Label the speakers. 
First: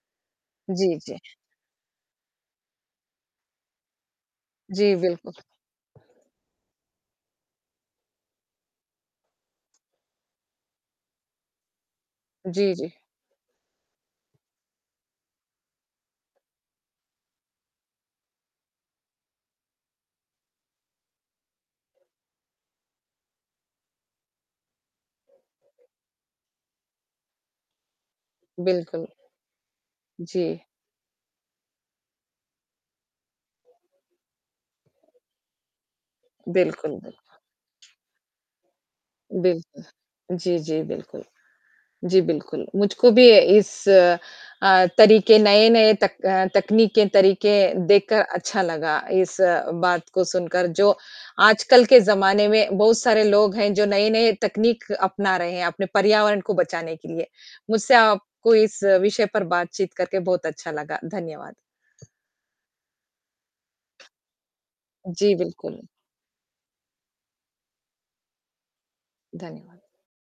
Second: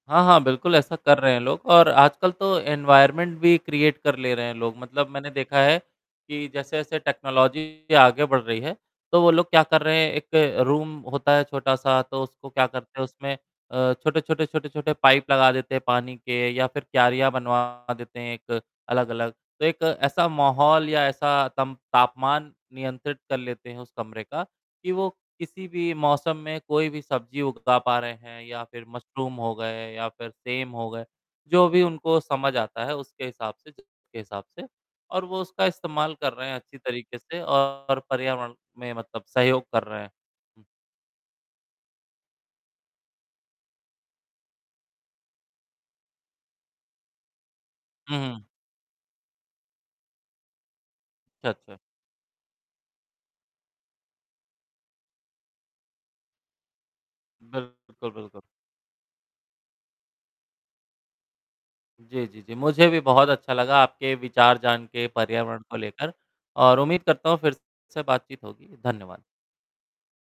Speaker 1: हाँ, हाँ, बिल्कुल
Speaker 2: जी,
Speaker 1: ऐसा
Speaker 2: जी।
Speaker 1: कर रहे हैं लोग और आजकल तो एनवायरनमेंट भी क्रिएट कर ले रहे हैं लोग।
Speaker 2: जी,
Speaker 1: मतलब मैंने
Speaker 2: बिल्कुल।
Speaker 1: देखा है कि जैसे-जैसे टेक्नोलॉजी आगे बढ़ रही है तो वो लोग क्या कर रहे हैं? एक रूम होता है छोटा-सा तो उसको क्या
Speaker 2: जी, जी।
Speaker 1: करते हैं उसमें अ, छोटे-छोटे, छोटे-छोटे पाइप लगा देते हैं पानी के या फ़िर क्यारिया बनवा देते हैं एक अलग-अलग। तो एक ऐसा माहौल या ऐसा तमप तापमान नियंत्रित कर लेते हैं उस कमरे का कि वो किसी भी मौसम में कोई भी सब्ज़ी उगा पा रहे हैं या फ़िर
Speaker 2: बिल्कुल।
Speaker 1: मशरुम हो गए या फ़िर
Speaker 2: जी।
Speaker 1: सेम हो गए। जो भी उनको समझ आता है उसके हिसाब से ज के हिसाब से और वो उसका इस्तेमाल कर रहे हैं अच्छी
Speaker 2: बिल्कुल, बिल्कुल।
Speaker 1: तरीके से और पर्यावरण में मतलब सहयोग कर
Speaker 2: बिल्कुल।
Speaker 1: रहे हैं।
Speaker 2: जी,
Speaker 1: हुँ।
Speaker 2: जी बिल्कुल। जी, बिल्कुल। मुझको भी इस अ, तरीके, नए-नए तक अ, तकनीकें, तरीके
Speaker 1: हुँ,
Speaker 2: देखकर
Speaker 1: हुँ।
Speaker 2: अच्छा लगा। इस अ, बात को सुनकर जो
Speaker 1: अच्छा।
Speaker 2: आजकल के ज़माने में बहुत सारे लोग हैं, जो नए-नए तकनीक अपना रहे हैं अपने पर्यावरण को बचाने के लिए।
Speaker 1: बिल्क
Speaker 2: मुझसे
Speaker 1: बिल्कुल, बिल्कुल।
Speaker 2: आपको इस विषय पर बातचीत करके बहुत अच्छा लगा, धन्यवाद।
Speaker 1: जी, जी, जी। मुझे भी बहुत अच्छा लगा आपके विचार जान के
Speaker 2: जी,
Speaker 1: पर्यावरण को
Speaker 2: बिल्कुल।
Speaker 1: लेकर और उम्मीद करता हूँ फ़िर से बातचीत होगी, धन्यवाद।
Speaker 2: धन्यवाद।